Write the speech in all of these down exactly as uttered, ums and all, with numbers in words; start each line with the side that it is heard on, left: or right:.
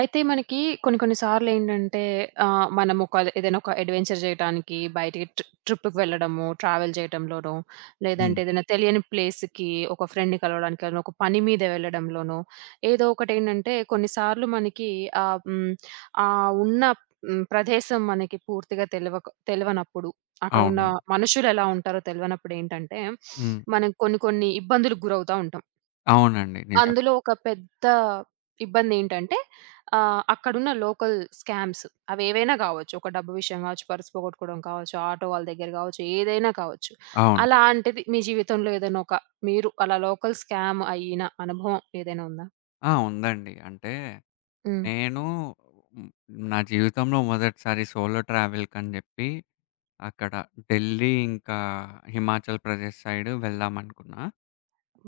right: అయితే మనకి కొన్ని కొన్ని సార్లేంటంటే ఆహ్, మనం ఒక ఏదైనా ఒక అడ్వెంచర్ చేయటానికి బయటికి ట్రి ట్రిప్‌కి వెళ్ళడము, ట్రావెల్ చేయటంలోనో,
left: హ్మ్.
right: లేదంటే ఏదైనా తెలియని ప్లేస్‌కి ఒక ఫ్రెండ్‌ని కలవడానికి గాను, ఒక పని మీద వెళ్ళడంలోనో, ఏదో ఒకటేంటంటే కొన్నిసార్లు మనకి ఆహ్, హ్మ్, ఆహ్, ఉన్న హ్మ్, ప్రదేశం మనకి పూర్తిగా తెలవక తెలవనప్పుడు, అక్కడున్న
left: అవును.
right: మనుషులెలా ఉంటారో తెలవనప్పుడేంటంటే,
left: హ్మ్.
right: మనం కొన్ని కొన్ని ఇబ్బందులకు గురవుతా ఉంటాం.
left: అవునండి. నిజమే.
right: అందులో ఒక పెద్ద ఇబ్బందేంటంటే ఆహ్, అక్కడున్న లోకల్ స్కామ్స్ అవేవైనా గావచ్చు. ఒక డబ్బు విషయం గావచ్చు, పర్స్ పోగొట్టుకోవడం కావచ్చు, ఆటో వాళ్ళ దగ్గర కావచ్చు, ఏదైనా కావచ్చు.
left: అవును.
right: అలాంటిది మీ జీవితంలో ఏదైనా ఒక మీరు అలా లోకల్ స్కామ్ అయిన అనుభవం ఏదైనా ఉందా?
left: ఆ! ఉందండి. అంటే
right: హ్మ్.
left: నేను హ్మ్. నా జీవితంలో మొదటిసారి సోలో ట్రావెల్‌కని జెప్పి అక్కడ ఢిల్లీ ఇంకా హిమాచల్ ప్రదేశ్ సైడ్ వెళ్దామనుకున్నా.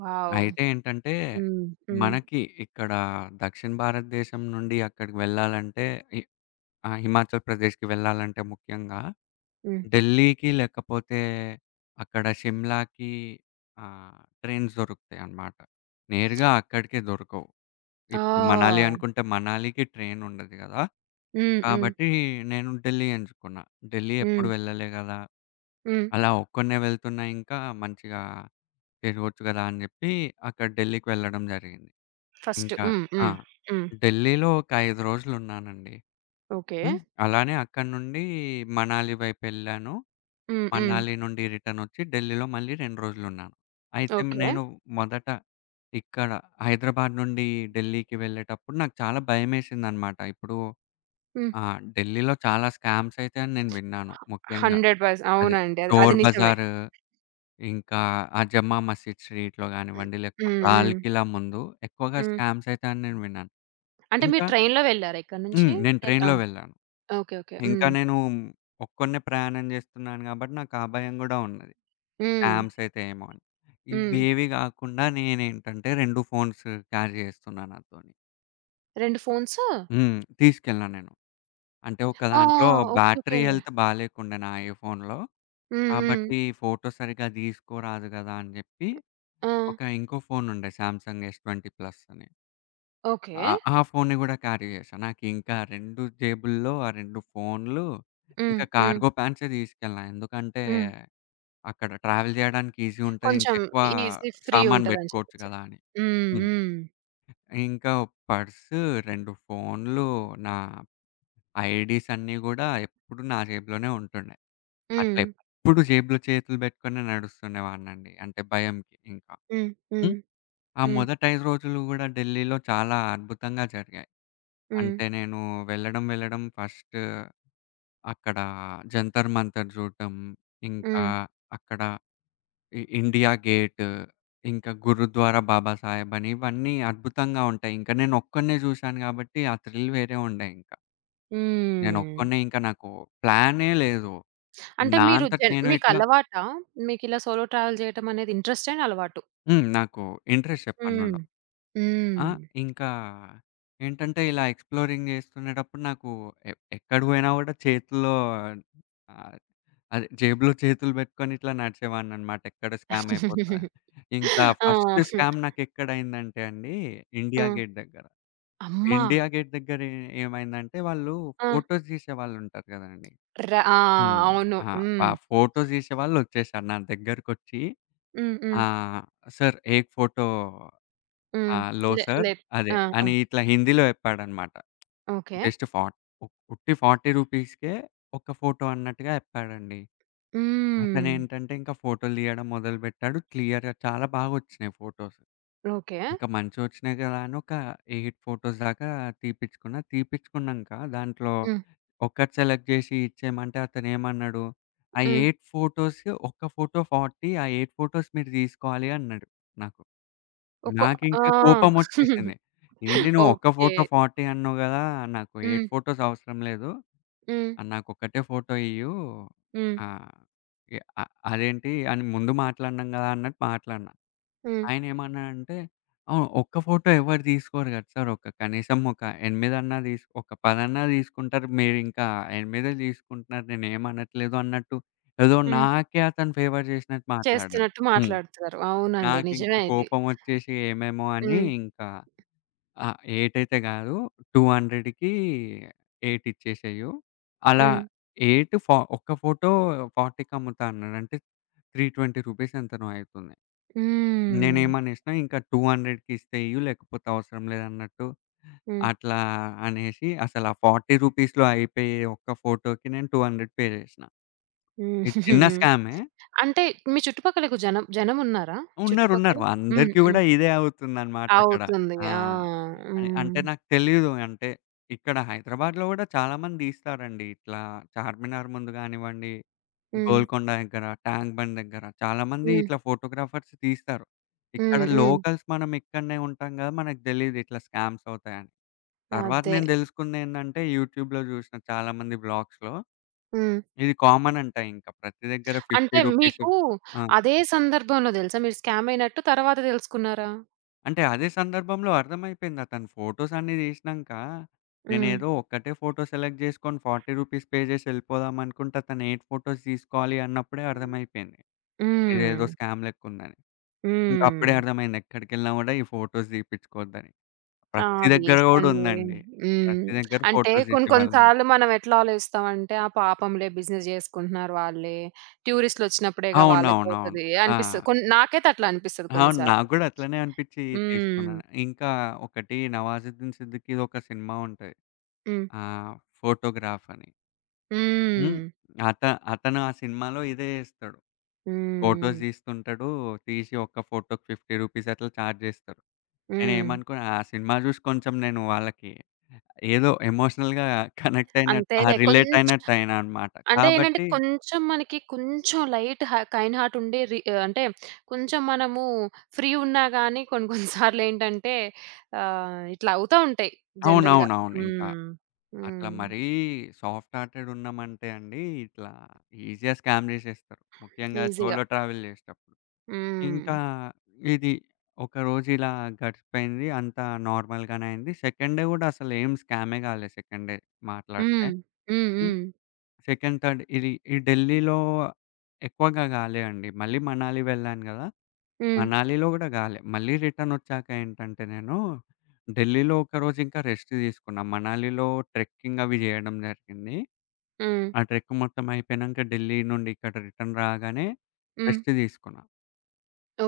right: వావ్!
left: అయితే ఏంటంటే
right: హ్మ్. హ్మ్.
left: మనకి ఇక్కడ దక్షిణ భారతదేశం నుండి అక్కడికి వెళ్ళాలంటే ఇ ఆ! హిమాచల్ ప్రదేశ్‌కి వెళ్ళాలంటే ముఖ్యంగా
right: హ్మ్.
left: ఢిల్లీకి లేకపోతే అక్కడ షిమ్లాకి ఆహ్, ట్రైన్స్ దొరుకుతాయన్నమాట. నేరుగా అక్కడికే దొరకవు. ఇప్పుడు మనాలి
right: ఆ!
left: అనుకుంటే మనాలికి ట్రైన్ ఉండదు గదా!
right: హ్మ్. హ్మ్.
left: కాబట్టి నేను ఢిల్లీ ఎంచుకున్నా. ఢిల్లీ ఎప్పుడు
right: హ్మ్.
left: వెళ్ళలే గదా!
right: హ్మ్.
left: అలా ఒక్కడినే వెళ్తున్నా ఇంకా మంచిగా తిరగొచ్చు గదా! అని జెప్పి అక్కడ ఢిల్లీకి వెళ్ళడం జరిగింది.
right: ఫస్ట్.
left: ఇంకా
right: హ్మ్.
left: ఆ!
right: హ్మ్. హ్మ్.
left: ఢిల్లీలో ఒక ఐదు రోజులున్నానండి.
right: ఓకే.
left: హ్మ్. అలానే అక్కడి నుండి మనాలి వైపెళ్ళాను.
right: హ్మ్. హ్మ్.
left: మనాలి నుండి రిటర్నొచ్చి ఢిల్లీలో మళ్ళీ రెండు రోజులున్నాను. అయితే
right: ఓకే.
left: నేను మొదట ఇక్కడ హైదరాబాద్ నుండి ఢిల్లీకి వెళ్ళేటప్పుడు నాకు చాలా భయమేసిందనమాట. ఇప్పుడు
right: హ్మ్.
left: ఆహ్, ఢిల్లీలో చాలా స్కామ్స్ అయితాయని నేను విన్నాను. ముఖ్యంగా
right: వంద శాతం
left: అదే
right: అవునండి. అది అది
left: చోర్
right: నిజమే.
left: బజార్, ఇంకా ఆ జమ్మా మసీద్ స్ట్రీట్‌లో
right: హ్మ్.
left: గానివ్వండి, లేకపోతే
right: హ్మ్.
left: లాల్
right: హ్మ్.
left: కిలా ముందు ఎక్కువగా
right: హ్మ్.
left: స్కామ్స్ అయితాయని నేను విన్నాను.
right: అంటే మీరు
left: ఇంకా
right: ట్రైన్‌లో వెళ్లారా ఇక్కడి నుంచి?
left: హ్మ్. నేను
right: ఎల్ ఆ!
left: ట్రైన్‌లో వెళ్ళాను.
right: ఓకే. ఓకే.
left: ఇంకా
right: హ్మ్.
left: నేను ఒక్కడినే ప్రయాణం చేస్తున్నాను కాబట్టి నాకు ఆ భయం గూడా ఉన్నది.
right: హ్మ్.
left: స్కామ్స్ అయితాయేమో అని.
right: హ్మ్.
left: ఇవేవి గాకుండా నేనేంటంటే రెండు ఫోన్స్ క్యారీ చేస్తున్నా నాతోని.
right: రెండు ఫోన్సు?
left: హ్మ్. తీసుకెళ్ళినా నేను. అంటే ఒక
right: ఆ!
left: దాంట్లో
right: ఓకే.
left: Battery
right: okay.
left: హెల్త్ బాలేకుండే నా ఐఫోన్‌లో.
right: హ్మ్. హ్మ్.
left: కాబట్టి ఫోటో సరిగ్గా తీసుకోరాదు గదా! అని జెప్పి
right: ఆ!
left: ఒక ఇంకో ఫోన్ ఉండే 'సామ్సంగ్ ఎస్ ఇరవై ప్లస్' అని.
right: ఓకే.
left: ఆ ఆ ఫోన్‌ని గూడా క్యారీ చేశా. నాకింకా రెండు జేబుల్లో ఆ రెండు ఫోన్‌లు
right: హ్మ్.
left: ఇంకా
right: హ్మ్.
left: కార్గో ప్యాంట్సే తీసుకెళ్ళినా. ఎందుకంటే
right: హ్మ్.
left: అక్కడ ట్రావెల్ జేయడానికి ఈజీ ఉంటది.
right: కొంచెం
left: ఇంకెక్కువ
right: ఈజీ ఫ్రీ
left: సామాను
right: ఉంటదని
left: బెట్టుకోవచ్చు
right: చెప్పేసి.
left: గదా! అని.
right: హ్మ్.
left: హ్మ్.
right: హ్మ్.
left: ఇంకా పర్సు, రెండు ఫోన్లు, నా ఐడీస్ అన్నీ గూడా ఎప్పుడు నా జేబులోనే ఉంటుండే. అట్లా
right: హ్మ్.
left: ఎప్పుడు జేబులో చేతులు బెట్టుకునే నడుస్తుండేవాడినండి. అంటే భయంకి ఇంకా.
right: హ్మ్. హ్మ్.
left: హ్మ్. ఆ
right: హ్మ్.
left: మొదటి ఐదు రోజులు గూడా ఢిల్లీలో చాలా అద్భుతంగా జరిగాయి.
right: హ్మ్.
left: అంటే నేను వెళ్ళడం, వెళ్ళడం ఫస్ట్ అక్కడ జంతర్ మంతర్ జూడటం, ఇంకా
right: హ్మ్.
left: అక్కడ ఇ ఇండియా గేట్, ఇంకా గురుద్వారా బాబా సాహెబ్ అని ఇవన్నీ అద్భుతంగా ఉంటాయి. ఇంకా నేనొక్కడినే చూశాను కాబట్టి ఆ థ్రిల్ వేరే ఉండే ఇంకా.
right: హ్మ్.
left: నేనొక్కడినే ఇంకా నాకు ప్లానే లేదు.
right: అంటే
left: నా
right: మీరు
left: అంతట
right: జన్
left: నేను ఇట్లా
right: మీకలవాటా? మీకిలా సోలో ట్రావెల్ జేయటం అనేది ఇంట్రెస్ట్ అండ్ అలవాటు.
left: హ్మ్. నాకు ఇంట్రెస్ట్
right: హ్మ్.
left: ఎప్పటినుండో. ఆ!
right: హ్మ్.
left: ఇంకా ఏంటంటే ఇలా ఎక్స్‌ప్లోరింగ్ చేస్తునేటప్పుడు నాకు ఎ ఎక్కడ పోయినా కూడా చేతిలో ఆహ్, అదే. జేబులో చేతులు బెట్టుకొని ఇట్లా నడిచేవాడిననమాట. ఎక్కడ స్కామ్ అయిపోతదని. ఇంకా ఫస్ట్
right: ఆ!
left: స్కామ్ నాకెక్కడైందంటే అండి,
right: ఆ!
left: ఇండియా గేట్ దగ్గర.
right: అమ్మా!
left: ఇండియా గేట్ దగ్గర ఏ ఏమైందంటే వాళ్ళు
right: ఆ!
left: ఫోటోస్ తీసేవాళ్ళుంటారు గదండీ!
right: ర ఆ!
left: హ్మ్.
right: అవును.
left: ఆ! ఆ
right: హ్మ్.
left: ఫోటోస్ తీసేవాళ్ళొచ్చేసారు నా దగ్గరకొచ్చి
right: హ్మ్. హ్మ్.
left: ఆహ్, "సర్ ఏక్ ఫోటో
right: హ్మ్.
left: ఆహ్, లో
right: లే
left: సర్"
right: లేదు.
left: అదే.
right: ఆ! ఆ!
left: అని ఇట్లా హిందీలో జెప్పాడనమాట.
right: ఓకే.
left: జస్ట్ ఫాట్ ఉ ఉట్టి రూ. 40కే ఒక ఫోటో అన్నట్టుగా జెప్పాడండి.
right: హ్మ్.
left: అతనేంటంటే ఇంకా ఫోటోలు తీయడం మొదలుపెట్టాడు. క్లియర్‌గా చాలా బాగొచ్చినాయి ఫోటోస్.
right: ఓకే.
left: ఇంకా మంచిగొచ్చినాయి గదా! అని ఒక ఎనిమిది ఫోటోస్ దాకా తీపిచ్చుకున్నా. తీపిచ్చుకున్నంక దాంట్లో
right: హ్మ్.
left: ఒకటి సెలెక్ట్ జేసి ఇచ్చేయమంటే అతనేమన్నాడు, "ఆ
right: హ్మ్.
left: ఎనిమిది ఫోటోస్ ఒక్క ఫోటో నలభై ఆ ఎనిమిది ఫోటోస్ మీరు తీసుకోవాలి" అన్నాడు నాకు.
right: ఒక్కో ఆ!
left: నాకింకా కోపమొచ్చేసింది. "ఏంది నువ్వు ఒక్క
right: ఓకే.
left: ఫోటో నలభై అన్నావు గదా! నాకు ఎనిమిది
right: హ్మ్.
left: ఫోటోస్ అవసరం లేదు"
right: హ్మ్.
left: ఆ! నాకొక్కటే ఫోటో ఇయ్యూ.
right: హ్మ్.
left: ఆ! ఎ అ అదేంటి అని ముందు మాట్లాడినాం గదా! అన్నట్టు మాట్లాడినా.
right: హ్మ్.
left: ఆయనేమన్నాడంటే, "అవును. ఒక్క ఫోటో ఎవరు తీసుకోరు గదా సార్! ఒక కనీసం ఒక ఎనిమిది అన్నా తీసు ఒక పది అన్నా తీసుకుంటారు. మీరింకా ఎనిమిది తీసుకుంటున్నారు. నేనేమనట్లేదు" అన్నట్టు ఏదో
right: హ్మ్.
left: నాకే అతను ఫేవర్ చేసినట్టు మాట్లాడాడు.
right: చేస్తున్నట్టు
left: హ్మ్.
right: మాట్లాడుతున్నారు. అవునండి. నిజమే
left: నాకింక
right: ఇది.
left: కోపమొచ్చేసి ఏమేమో అని
right: హ్మ్.
left: ఇంకా ఆ! ఎనిమిది అయితే గాదు. 200కి ఎనిమిది ఇచ్చేసేయు. అలా
right: హ్మ్.
left: ఎనిమిది ఫా ఒక్క ఫోటో 40కి అమ్ముతా అన్నాడు. అంటే రూ. మూడు వందల ఇరవై ఎంతనో అయితుంది.
right: హ్మ్.
left: నేనేమనేసినా ఇంకా 200కి ఇస్తే ఇయ్యు లేకపోతే అవసరం లేదన్నట్టు
right: హ్మ్.
left: అట్లా అనేసి అసలు ఆ రూ. 40లో అయిపోయే ఒక్క ఫోటోకి నేను రెండు వందలు పే చేసినా.
right: హ్మ్.
left: ఇది చిన్న స్కామే.
right: అంటే మీ చుట్టుపక్కలకు జనం జనమున్నారా?
left: ఉన్నారు.
right: చుట్టుపక్కల?
left: ఉన్నారు.
right: హ్మ్.
left: అందరికి
right: హ్మ్.
left: గూడా ఇదే అవుతుందన్నమాట అక్కడ.
right: అవుతుంది.
left: ఆ!
right: ఆ!
left: అని అంటే
right: హ్మ్.
left: నాకు తెలీదు. అంటే ఇక్కడ హైదరాబాద్‌లో గూడా చాలా మంది తీస్తారండి. ఇట్లా చార్మినార్ ముందు గానివ్వండి,
right: హ్మ్.
left: గోల్కొండ దగ్గర, ట్యాంక్ బండ్ దగ్గర చాలా మంది
right: హ్మ్.
left: ఇట్లా ఫోటోగ్రాఫర్స్ తీస్తారు. ఇక్కడ
right: హ్మ్. హ్మ్.
left: లోకల్స్ మనం ఇక్కడనే ఉంటాం గదా! మనకు తెలీదు ఇట్లా స్కామ్స్ అవుతాయని. తర్వాత
right: అదే.
left: నేను తెలుసుకుందేంటంటే యూట్యూబ్‌లో జూసిన చాలా మంది వ్లాగ్స్‌లో
right: హ్మ్.
left: ఇది కామన్ అంట ఇంకా. ప్రతి దగ్గర రూ.
right: అంటే
left: యాభై
right: మీకు
left: ఆ!
right: అదే సందర్భంలో తెలుసా మీరు స్కామ్ అయినట్టు తర్వాత తెలుసుకున్నారా?
left: అంటే అదే సందర్భంలో అర్థమైపోయింది. అతను ఫోటోస్ అన్నీ తీసినంక,
right: హ్మ్.
left: నేనేదో ఒక్కటే ఫోటో సెలెక్ట్ చేసుకొని రూ. నలభై పే చేసి వెళ్ళిపోదాం అనుకుంటే, అతను ఎనిమిది ఫోటోస్ తీసుకోవాలి అన్నప్పుడే అర్థమైపోయింది. ఇదేదో
right: హ్మ్.
left: స్కామ్ లెక్కుందని. ఇంకా అప్పుడే
right: హ్మ్.
left: అర్థమైంది ఎక్కడికెళ్ళినా కూడా ఈ ఫోటోస్ తీపిచ్చుకోవద్దని.
right: ఆ!
left: ప్రతి దగ్గర
right: వేస్ట్
left: కూడా
right: అండి.
left: ఉందండి.
right: హ్మ్.
left: ప్రతి దగ్గర
right: అంటే
left: ఫోటోస్
right: కొన్ని కొన్ని
left: తీసేవాళ్ళండి.
right: సార్లు మనం ఎట్లా ఆలోచిస్తామంటే, ఆ పాపంలే బిజినెస్ చేసుకుంటున్నారు వాళ్ళే. టూరిస్ట్‌లొచ్చినప్పుడేగా
left: అవునవునవును.
right: వాళ్ళకవుతది
left: ఆ!
right: అనిపిస్తది. కొన్ని నాకైతే అట్లా అనిపిస్తది
left: అవును. నాకు
right: కొన్నిసార్లు.
left: కూడా అట్లనే అనిపిచ్చి
right: హ్మ్.
left: తీసుకున్నాను. ఇంకా ఒకటి 'నవాజుద్దీన్ సిద్దికీ'ది ఒక సినిమా ఉంటది.
right: హ్మ్.
left: ఆహ్, 'ఫోటోగ్రాఫ్' అని. హ్మ్.
right: హ్మ్.
left: అత అతను ఆ సినిమాలో ఇదే జేస్తాడు. ఫోటోస్
right: హ్మ్.
left: దీస్తుంటాడు. తీసి ఒక్క ఫోటోకి రూ. యాభై అట్లా చార్జ్ జేస్తారు.
right: హ్మ్.
left: నేనేమనుకున్నా ఆ సినిమా జూసి కొంచెం నేను వాళ్ళకి ఏదో ఎమోషనల్‌గా కనెక్ట్ అయినట్టు ఆ!
right: అంతేలే
left: రిలేట్
right: కొంచెం
left: అయినట్టు అయినా అన్నమాట.
right: అంటే ఏంటంటే
left: కాబట్టి
right: కొంచెం మనకి కొంచెం లైట్ హ కైండ్ హార్ట్ ఉండే రి అంటే కొంచెం మనము ఫ్రీ ఉన్నా గాని కొన్ని కొన్ని సార్లు ఏంటంటే ఆహ్, ఇట్లా అవుతా ఉంటాయి జనరల్‌గా.
left: అవునవునవును. ఇంకా
right: హ్మ్.
left: అట్లా
right: హ్మ్.
left: మరీ సాఫ్ట్ హార్టెడ్ ఉన్నామంటే అండి, ఇట్లా ఈజీగా స్కామ్ జేసేస్తారు. ముఖ్యంగా
right: ఈజీ‌గా.
left: సోలో ట్రావెల్ జేసేటప్పుడు.
right: హ్మ్.
left: ఇంకా ఇది ఒకరోజు ఇలా గడిచిపోయింది. అంతా నార్మల్‌గానే అయింది. సెకండ్ డే గూడా అసలేం స్కామే గాలే సెకండ్ డే మాట్లాడితే.
right: హ్మ్. హ్మ్.
left: హ్మ్.
right: హ్మ్.
left: సెకండ్, థర్డ్ ఇది ఈ ఢిల్లీలో ఎక్కువగా గాలే అండి. మళ్ళీ మనాలి వెళ్ళాను గదా!
right: హ్మ్.
left: మనాలిలో గూడా గాలే. మళ్ళీ రిటర్నొచ్చాక ఏంటంటే నేను ఢిల్లీలో ఒకరోజు ఇంకా రెస్ట్ తీసుకున్నా. మనాలిలో ట్రెక్కింగ్ అవి జేయడం జరిగింది.
right: హ్మ్.
left: ఆ ట్రెక్ మొత్తం అయిపోయినంక ఢిల్లీ నుండి ఇక్కడ రిటర్న్ రాగానే
right: హ్మ్.
left: రెస్ట్ తీసుకున్నా.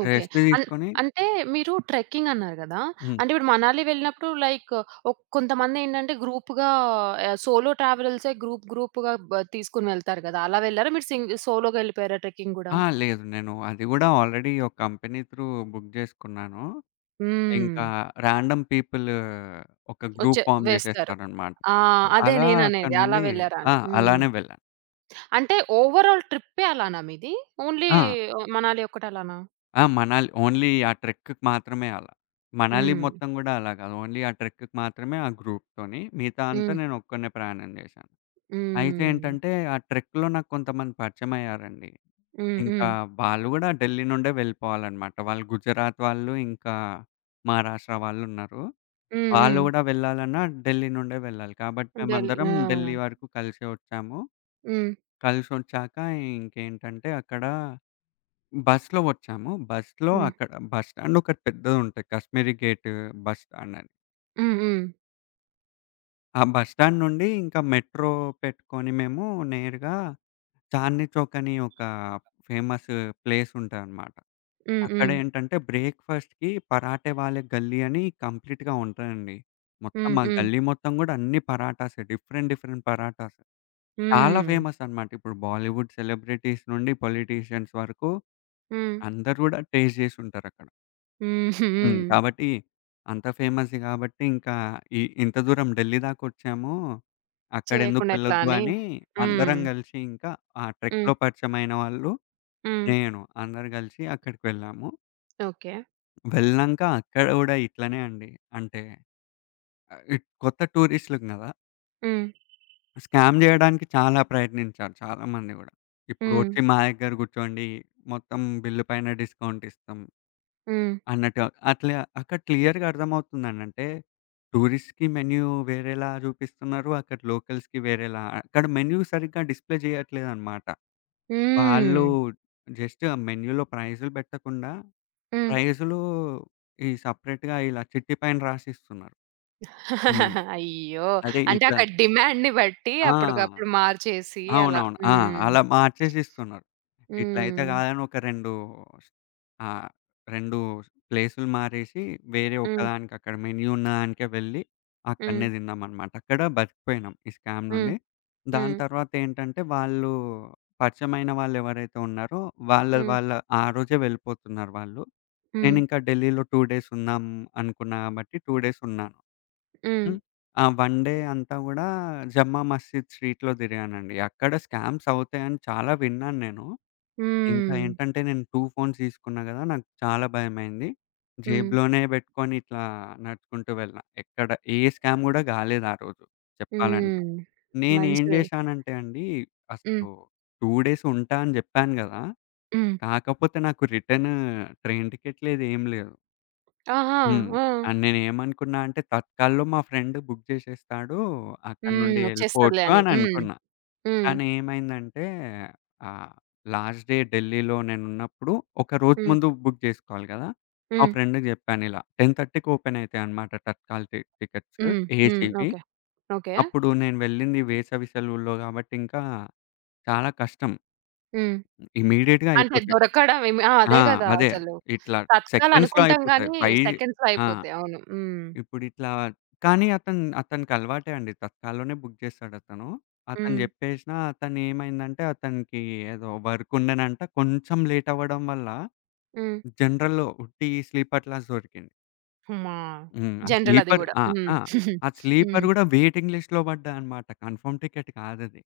right: ఓకే.
left: రెస్ట్
right: అన్
left: తీసుకొని
right: అంటే మీరు ట్రెక్కింగ్ అన్నారు గదా!
left: హ్మ్.
right: అంటే ఇప్పుడు మనాలి వెళ్ళినప్పుడు లైక్ ఒక్ కొంతమందేంటంటే గ్రూప్‌గా ఆహ్, సోలో ట్రావెల్సే గ్రూప్ గ్రూప్‌గా బ తీసుకొని వెళ్తారు గదా! అలా వెళ్లారా? మీరు సింగ్ సోలోగా ఎళ్ళిపోయారా ట్రెక్కింగ్ గూడా?
left: ఆ! లేదు. నేను అది గూడా ఆల్రెడీ ఒక కంపెనీ త్రూ బుక్ జేసుకున్నాను.
right: హ్మ్.
left: ఇంకా రాండమ్ పీపుల్ ఒక గ్రూప్
right: వచ్చే
left: ఫార్మ్
right: వేస్తారు.
left: జేసేస్తారనమాట.
right: ఆ! అదే
left: అలా అక్కడి
right: నేననేది. అలా
left: నుండి
right: వెళ్లారా
left: ఆ!
right: అని. హ్మ్.
left: అలానే వెళ్ళాను.
right: అంటే ఓవరాల్ ట్రిప్పే అలానా మీది? ఓన్లీ
left: ఆ!
right: మనాలి ఒక్కటే అలానా?
left: ఆ! మనాలి ఓన్లీ ఆ ట్రెక్‌కి మాత్రమే అలా. మనాలి
right: హ్మ్.
left: మొత్తం గూడా అలా గాదు. ఓన్లీ ఆ ట్రెక్‌కి మాత్రమే ఆ గ్రూప్‌తోని. మిగతా అంతా
right: హ్మ్.
left: నేనొక్కడినే ప్రయాణం జేశాను. అయితే
right: హ్మ్.
left: ఏంటంటే, ఆ ట్రెక్‌లో నాకు కొంతమంది పరిచయమయ్యారండి.
right: హ్మ్.
left: ఇంకా
right: హ్మ్.
left: వాళ్ళు గూడా ఢిల్లీ నుండే వెళ్ళిపోవాలన్నమాట. వాళ్ళు గుజరాత్ వాళ్ళు, ఇంకా మహారాష్ట్ర వాళ్ళున్నారు.
right: హ్మ్. హ్మ్.
left: వాళ్ళు గూడా వెళ్ళాలన్నా ఢిల్లీ నుండే వెళ్ళాలి. కాబట్టి
right: డెల్
left: మేమందరం
right: ఆ!
left: ఢిల్లీ వరకు కలిసే వచ్చాము.
right: హ్మ్.
left: కలిసొచ్చాక ఇంకేంటంటే అక్కడ బస్‌లో వచ్చాము. బస్‌లో
right: హ్మ్.
left: అక్కడ బస్ స్టాండ్ ఒకటి పెద్దదుంటది. 'కాశ్మీరీ గేట్' బస్ స్టాండ్ అని.
right: హ్మ్. హ్మ్.
left: ఆ బస్ స్టాండ్ నుండి ఇంకా మెట్రో పెట్టుకొని మేము నేరుగా 'చాందనీ చౌక్' అని ఒక ఫేమస్ ప్లేస్ ఉంటదన్నమాట.
right: హ్మ్. హ్మ్.
left: అక్కడేంటంటే బ్రేక్‌ఫాస్ట్‌కి పరాటే వాలే గల్లీ అని కంప్లీట్‌గా ఉంటదండి. మొత్తం
right: హ్మ్.
left: ఆ
right: హ్మ్.
left: గల్లీ మొత్తం గూడా అన్ని పరాటాసే. Different different parathas. చాలా
right: హ్మ్.
left: ఫేమస్ అన్నమాట. ఇప్పుడు బాలీవుడ్ సెలబ్రిటీస్ నుండి పొలిటీషియన్స్ వరకు
right: హ్మ్.
left: అందరూ గూడా టేస్ట్ జేసుంటారక్కడ.
right: హ్మ్.
left: హ్మ్.
right: హ్మ్.
left: కాబట్టి అంత ఫేమస్ కాబట్టి ఇంకా ఈ ఇంత దూరం ఢిల్లీ దాకొచ్చాము. అక్కడెందుకు
right: చేయకుండా ఎట్లా
left: వెళ్ళొద్దు
right: అని.
left: అని
right: హ్మ్.
left: అందరం గలిసి ఇంకా ఆ
right: హ్మ్.
left: ట్రెక్‌లో పరిచయమైన వాళ్ళు,
right: హ్మ్.
left: నేను అందరు గలిసి అక్కడికి వెళ్ళాము.
right: ఓకే.
left: వెళ్ళినంక అక్కడ గూడా ఇట్లనే అండి. అంటే ఆహ్, ఇట్ కొత్త టూరిస్టులు గదా!
right: హ్మ్.
left: స్కామ్ జేయడానికి చాలా ప్రయత్నించారు చాలామంది గూడా.
right: హ్మ్.
left: ఇప్పుడొచ్చి మా దగ్గర గూర్చోండి, మొత్తం బిల్లు పైన డిస్కౌంట్ ఇస్తాం
right: హ్మ్.
left: అన్నట్టుగా. అట్లా అక్కడ క్లియర్‌గా అర్థమవుతుందండి. అంటే టూరిస్ట్‌కి మెన్యూ వేరేలా జూపిస్తున్నారు. అక్కడ లోకల్స్‌కి వేరేలా. అక్కడ మెన్యూ సరిగ్గా డిస్‌ప్లే జేయట్లేదనమాట. వాళ్ళు
right: హ్మ్.
left: జస్ట్ ఆ మెన్యూలో ప్రైజులు బెట్టకుండా
right: హ్మ్.
left: ప్రైజులు ఈ సెపరేట్‌గా ఇలా చిట్టి పైన రాసిస్తున్నారు. హ్మ్.
right: అయ్యో!
left: అదే
right: అంటే
left: ఇట్లా
right: అక్కడ డిమాండ్‌ని బట్టి
left: ఆ!
right: అప్పటికప్పుడు మార్చేసి అలా.
left: అవునవును. ఆ!
right: హ్మ్.
left: అలా మార్చేసి ఇస్తున్నారు. ఇట్లయితే
right: హ్మ్.
left: కాదని ఒక రెండు ఆహ్, రెండు ప్లేసులు మారేసి వేరే
right: హ్మ్.
left: ఒకదానికి అక్కడ మెన్యూ ఉన్నదానికే వెళ్ళి
right: హ్మ్.
left: అక్కడనే తిన్నామనమాట. అక్కడ బతికిపోయినాం ఈ స్కామ్
right: హ్మ్.
left: నుండి. దాని
right: హ్మ్.
left: తర్వాత ఏంటంటే వాళ్ళు పరిచయమైన వాళ్ళెవరైతే ఉన్నారో వాళ్ళ
right: హ్మ్.
left: వాళ్ళ ఆ రోజే వెళ్ళిపోతున్నారు వాళ్ళు.
right: హ్మ్.
left: నేనింకా ఢిల్లీలో రెండు డేస్ ఉందాం అనుకున్నా కాబట్టి రెండు డేస్ ఉన్నాను.
right: హ్మ్.
left: హ్మ్. ఆ వన్ డే అంతా గూడా జమ్మా మస్జిద్ స్ట్రీట్‌లో తిరిగానండి. అక్కడ స్కామ్స్ అవుతాయని చాలా విన్నాను నేను. ఇంకా
right: హ్మ్.
left: ఏంటంటే నేను రెండు ఫోన్స్ తీసుకున్నా గదా! నాకు చాలా భయమైంది.
right: హ్మ్.
left: జేబులోనే పెట్టుకొని ఇట్లా నడుచుకుంటూ వెళ్ళిన. ఎక్కడ ఏ స్కామ్ గూడా గాలేదు ఆ రోజు చెప్పాలంటే.
right: హ్మ్.
left: నేనేం
right: మంచిది.
left: జేశానంటే అండి
right: హ్మ్.
left: అసలు రెండు డేస్ ఉంటా అని జెప్పాను గదా!
right: హ్మ్.
left: కాకపోతే నాకు రిటర్న్ ట్రైన్ టికెట్ లేదు ఏం లేదు.
right: ఆహా!
left: హ్మ్.
right: ఆ!
left: ఆహ్, నేనేమనుకున్నా అంటే తత్కాల్‌లో మా ఫ్రెండ్ బుక్ చేసేస్తాడు. అక్కడి
right: హ్మ్.
left: నుండి
right: వచ్చేస్తదిలే
left: వెళ్ళిపోవచ్చు
right: అని.
left: అని
right: హ్మ్.
left: అనుకున్నా.
right: హ్మ్.
left: కానీ ఏమైందంటే ఆహ్, లాస్ట్ డే ఢిల్లీలో నేనున్నప్పుడు ఒక రోజు
right: హ్మ్.
left: ముందు బుక్ చేసుకోవాలి కదా! మా
right: హ్మ్.
left: ఫ్రెండ్‌కి చెప్పాను ఇలా 10:30కి ఓపెన్ అయితాయన్నమాట తత్కాల్ టి టికెట్స్
right: హ్మ్. హ్మ్.
left: ఏసీవి.
right: ఓకే. ఓకే.
left: అప్పుడు నేను వెళ్ళింది వేసవి సెలవుల్లో కాబట్టి ఇంకా చాలా కష్టం.
right: హ్మ్.
left: ఇమ్మీడియేట్‌గా
right: అంటే
left: అయిపోతాయి.
right: దొరకడం ఏమి ఆ!
left: ఆ!
right: అదే గదా!
left: అదే
right: అసలు.
left: ఇట్లా సెకండ్స్‌లో
right: తతకాలనుకుంటాం
left: అయిపోతాయి.
right: గానీ
left: ఫైవ్
right: సెకండ్స్‌లో
left: ఆ!
right: అయిపోతాయి. అవును. హ్మ్.
left: ఇప్పుడిట్లా కానీ అతను అతనికలవాటే అండి. తత్కాల్‌లోనే బుక్ జేస్తాడతను. అతను
right: హ్మ్.
left: జెప్పేసినా అతనేమైందంటే అతనికి ఏదో వర్క్ ఉండెనంట. కొంచెం లేట్ అవ్వడం వల్ల
right: హ్మ్.
left: జనరల్‌లో ఉట్టి స్లీపర్ క్లాస్ దొరికింది.
right: అమ్మా!
left: హ్మ్. ఆ
right: జనరల్ అది
left: స్లీపర్
right: గూడా.
left: ఆ!
right: హ్మ్.
left: ఆ! ఆ
right: హ్మ్.
left: స్లీపర్ గూడా వెయిటింగ్ లిస్ట్‌లో పడ్డా అనమాట. కన్ఫర్మ్ టికెట్ కాదది.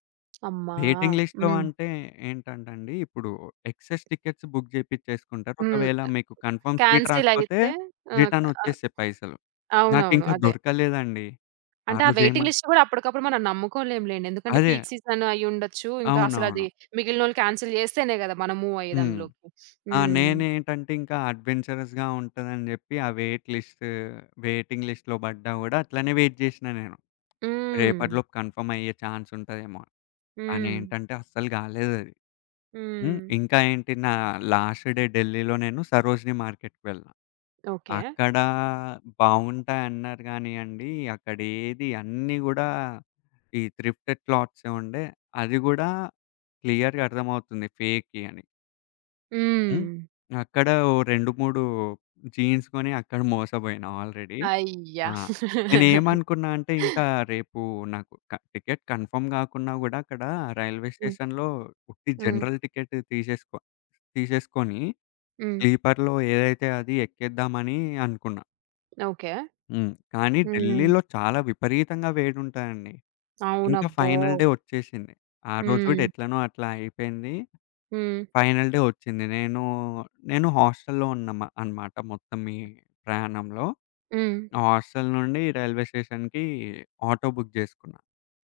right: అమ్మా!
left: వెయిటింగ్ లిస్ట్‌లో
right: హ్మ్.
left: అంటే ఏంటంటండి, ఇప్పుడు ఎక్సెస్ టికెట్స్ బుక్ జేపిచ్చేసుకుంటారు.
right: హ్మ్.
left: ఒకవేళ మీకు కన్ఫర్మ్ సీట్
right: కాన్సెల్
left: రాకపోతే
right: అయితే ఆహ్,
left: రిటర్న్
right: ఆహ్,
left: ఒచ్చేస్తాయి పైసలు.
right: అవునవును.
left: నాకింకా
right: అదే.
left: దొరకలేదండి. ఆ
right: అంటే ఆ వెయిటింగ్
left: రోజేమన్
right: లిస్ట్ గూడా అప్పటికప్పుడు మనం నమ్ముకోలేం లెండి. ఎందుకంటే
left: అదే.
right: పీక్ సీజన్ అయ్యుండొచ్చు. ఇంకా
left: అవునవును.
right: అసలది మిగిలినోళ్ళు కాన్సెల్ జేస్తేనే గదా! మనం మూవ్ అయ్యేది
left: హ్మ్.
right: అందులోకి.
left: ఆ!
right: హ్మ్.
left: నేనేంటంటే ఇంకా అడ్వెంచరస్‌గా ఉంటదని జెప్పి ఆ వెయిట్ లిస్ట్ వెయిటింగ్ లిస్ట్‌లో పడ్డా గూడా అట్లనే వెయిట్ జేషినా నేను.
right: హ్మ్.
left: రేపటిలోపు కన్ఫర్మ్ అయ్యే ఛాన్స్ ఉంటదేమో అని. కానీ
right: హ్మ్.
left: ఏంటంటే అస్సలు గాలేదది. హ్మ్.
right: హ్మ్.
left: ఇంకా ఏంటి నా లాస్ట్ డే ఢిల్లీలో నేను సరోజినీ మార్కెట్‌కి వెళ్ళా.
right: ఓకే.
left: అక్కడ బావుంటాయన్నారు గానీయండి, అక్కడేది అన్నీ గూడా ఈ థ్రిఫ్టెడ్ క్లాత్సే ఉండే. అది గూడా క్లియర్‌గా అర్థమవుతుంది ఫేకే అని. హ్మ్.
right: హ్మ్.
left: అక్కడ ఓ రెండు, మూడు జీన్స్ కొని అక్కడ మోసపోయినా ఆల్రెడీ.
right: అయ్యా!
left: ఆ! ఓకే. నేనేమనుకున్నా అంటే ఇంకా రేపు నాకు క టికెట్ కన్ఫర్మ్ కాకున్నా గూడా అక్కడ రైల్వే
right: హ్మ్.
left: స్టేషన్‌లో ఉట్టి
right: హ్మ్.
left: జనరల్ టికెట్ తీసేసుకో తీసేసుకొని
right: హ్మ్.
left: స్లీపర్‌లో ఏదైతే అది ఎక్కేద్దామని అనుకున్నా.
right: ఓకే.
left: హ్మ్. కానీ
right: హ్మ్.
left: ఢిల్లీలో చాలా విపరీతంగా వేడుంటదండి. ఇంకా
right: అవునబ్బో!
left: ఫైనల్ డే వచ్చేసింది. ఆ రోజు గూడా
right: హ్మ్.
left: ఎట్లనో అట్లా అయిపోయింది.
right: హ్మ్.
left: ఫైనల్ డే వచ్చింది. నేను, నేను హాస్టల్‌లో ఉన్నామ అన్నమాట మొత్తం ఈ ప్రయాణంలో.
right: హ్మ్.
left: హాస్టల్ నుండి రైల్వే స్టేషన్‌కి ఆటో బుక్ చేసుకున్నా.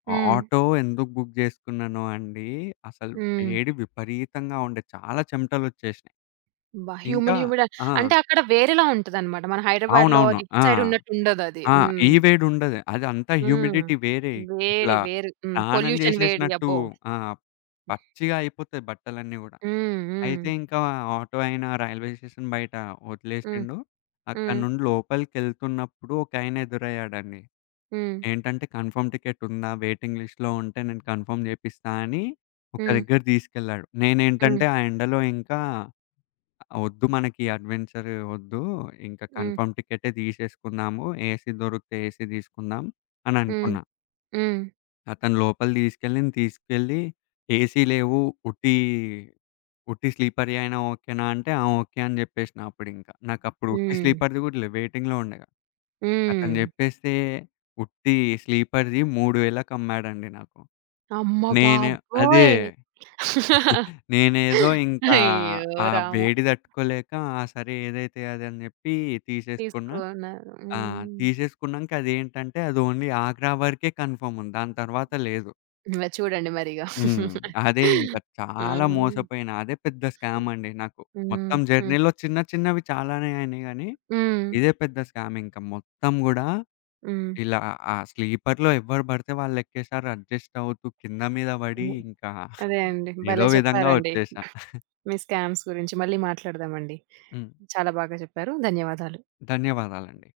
right: హ్మ్.
left: ఆటో ఎందుకు బుక్ చేసుకున్నానో అండి, అసలు
right: హ్మ్.
left: వేడి విపరీతంగా ఉండే. చాలా చెమటలొచ్చేసినాయి.
right: అబ్బా!
left: ఇంకా
right: హ్యూమిడ్ హ్యూమిడ్
left: ఆ!
right: అంటే అక్కడ వేరేలా ఉంటదనమాట. మన హైదరాబాద్‌లో
left: అవునవును.
right: ఆర్ ఇటు
left: ఆ!
right: సైడ్ ఉన్నట్టు ఉండదది.
left: ఆ!
right: హ్మ్.
left: ఈ వేడుండదు. అదంతా
right: హ్మ్.
left: హ్యూమిడిటీ వేరే. ఇట్లా
right: వేరి వేరు. హ్మ్.
left: స్నానం
right: పొల్యూషన్ వేడి.
left: చేసేసినట్టు
right: అబ్బో!
left: ఆ! పచ్చిగా అయిపోతాయి బట్టలన్నీ గూడా.
right: హ్మ్. హ్మ్.
left: అయితే ఇంకా ఆటో ఆయన రైల్వే స్టేషన్ బయట
right: హ్మ్.
left: వదిలేసిండు. అక్కడి నుండి లోపలికెళ్తున్నప్పుడు ఒకాయన ఎదురయ్యాడండి.
right: హ్మ్.
left: ఏంటంటే కన్ఫర్మ్ టికెట్ ఉందా? వెయిటింగ్ లిస్ట్‌లో ఉంటే నేను కన్ఫర్మ్ చేపిస్తా అని ఒక
right: హ్మ్.
left: దగ్గర తీసుకెళ్ళాడు.
right: హ్మ్.
left: నేనేంటంటే ఆ ఎండలో ఇంకా వద్దు మనకి ఈ అడ్వెంచర్ వద్దు. ఇంకా
right: హ్మ్.
left: కన్ఫర్మ్ టికెటే తీసేసుకుందాము. ఏసీ దొరికితే ఏసీ తీసుకుందాం అని
right: హ్మ్.
left: అనుకున్నా.
right: హ్మ్. హ్మ్.
left: అతను లోపలి తీసుకెళ్ళింది తీసుకెళ్ళి ఏసీ లేవు. ఉట్టి ఉట్టి స్లీపర్‌యి అయినా ఓకేనా అంటే, ఆ! ఓకే అని జెప్పేసినా అప్పుడింక. నాకప్పుడు ఉట్టి
right: హ్మ్.
left: స్లీపర్‌ది గూడా లేదు. వెయిటింగ్‌లో ఉండగా.
right: హ్మ్.
left: అతను జెప్పేస్తే ఉట్టి స్లీపర్‌ది 3000కి అమ్మాడండి నాకు.
right: అమ్మ
left: నేనే అదే.
right: బాబోయ్!
left: నేనేదో ఇంకా
right: అయ్యో!
left: ఆ
right: రామ!
left: వేడి తట్టుకోలేక ఆ! సరే ఏదైతే అది అని జెప్పి తీసేసుకున్నా.
right: తీసుకున్నారు.
left: ఆ!
right: హ్మ్.
left: తీసేసుకున్నంక అదేంటంటే అది ఓన్లీ ఆగ్రా వరకే కన్ఫర్మ్ ఉంది. దాని తర్వాత లేదు.
right: ఇంగ చూడండి మరిగ.
left: హ్మ్. అదే ఇంక
right: ఆ!
left: చాలా
right: హ్మ్.
left: మోసపోయినా. అదే పెద్ద స్కామ్ అండి నాకు. మొత్తం
right: హ్మ్.
left: జర్నీలో చిన్న చిన్నవి చాలానే అయినాయి గానీ,
right: హ్మ్.
left: ఇదే పెద్ద స్కామ్ ఇంక. మొత్తం గూడా
right: హ్మ్.
left: ఇలా ఆ స్లీపర్‌లో ఎవరు పడితే వాళ్ళెక్కేసారు. అడ్జస్ట్ అవుతూ కింద మీద పడి
right: హ్మ్.
left: ఇంకా
right: అదే అండి.
left: ఏదో
right: భలే
left: విధంగా
right: చెప్పారండి.
left: వచ్చేసా.
right: మీ స్కామ్స్ గురించి మళ్ళీ మాట్లాడదామండి.
left: హ్మ్.
right: చాలా బాగా చెప్పారు. ధన్యవాదాలు.
left: ధన్యవాదాలండి.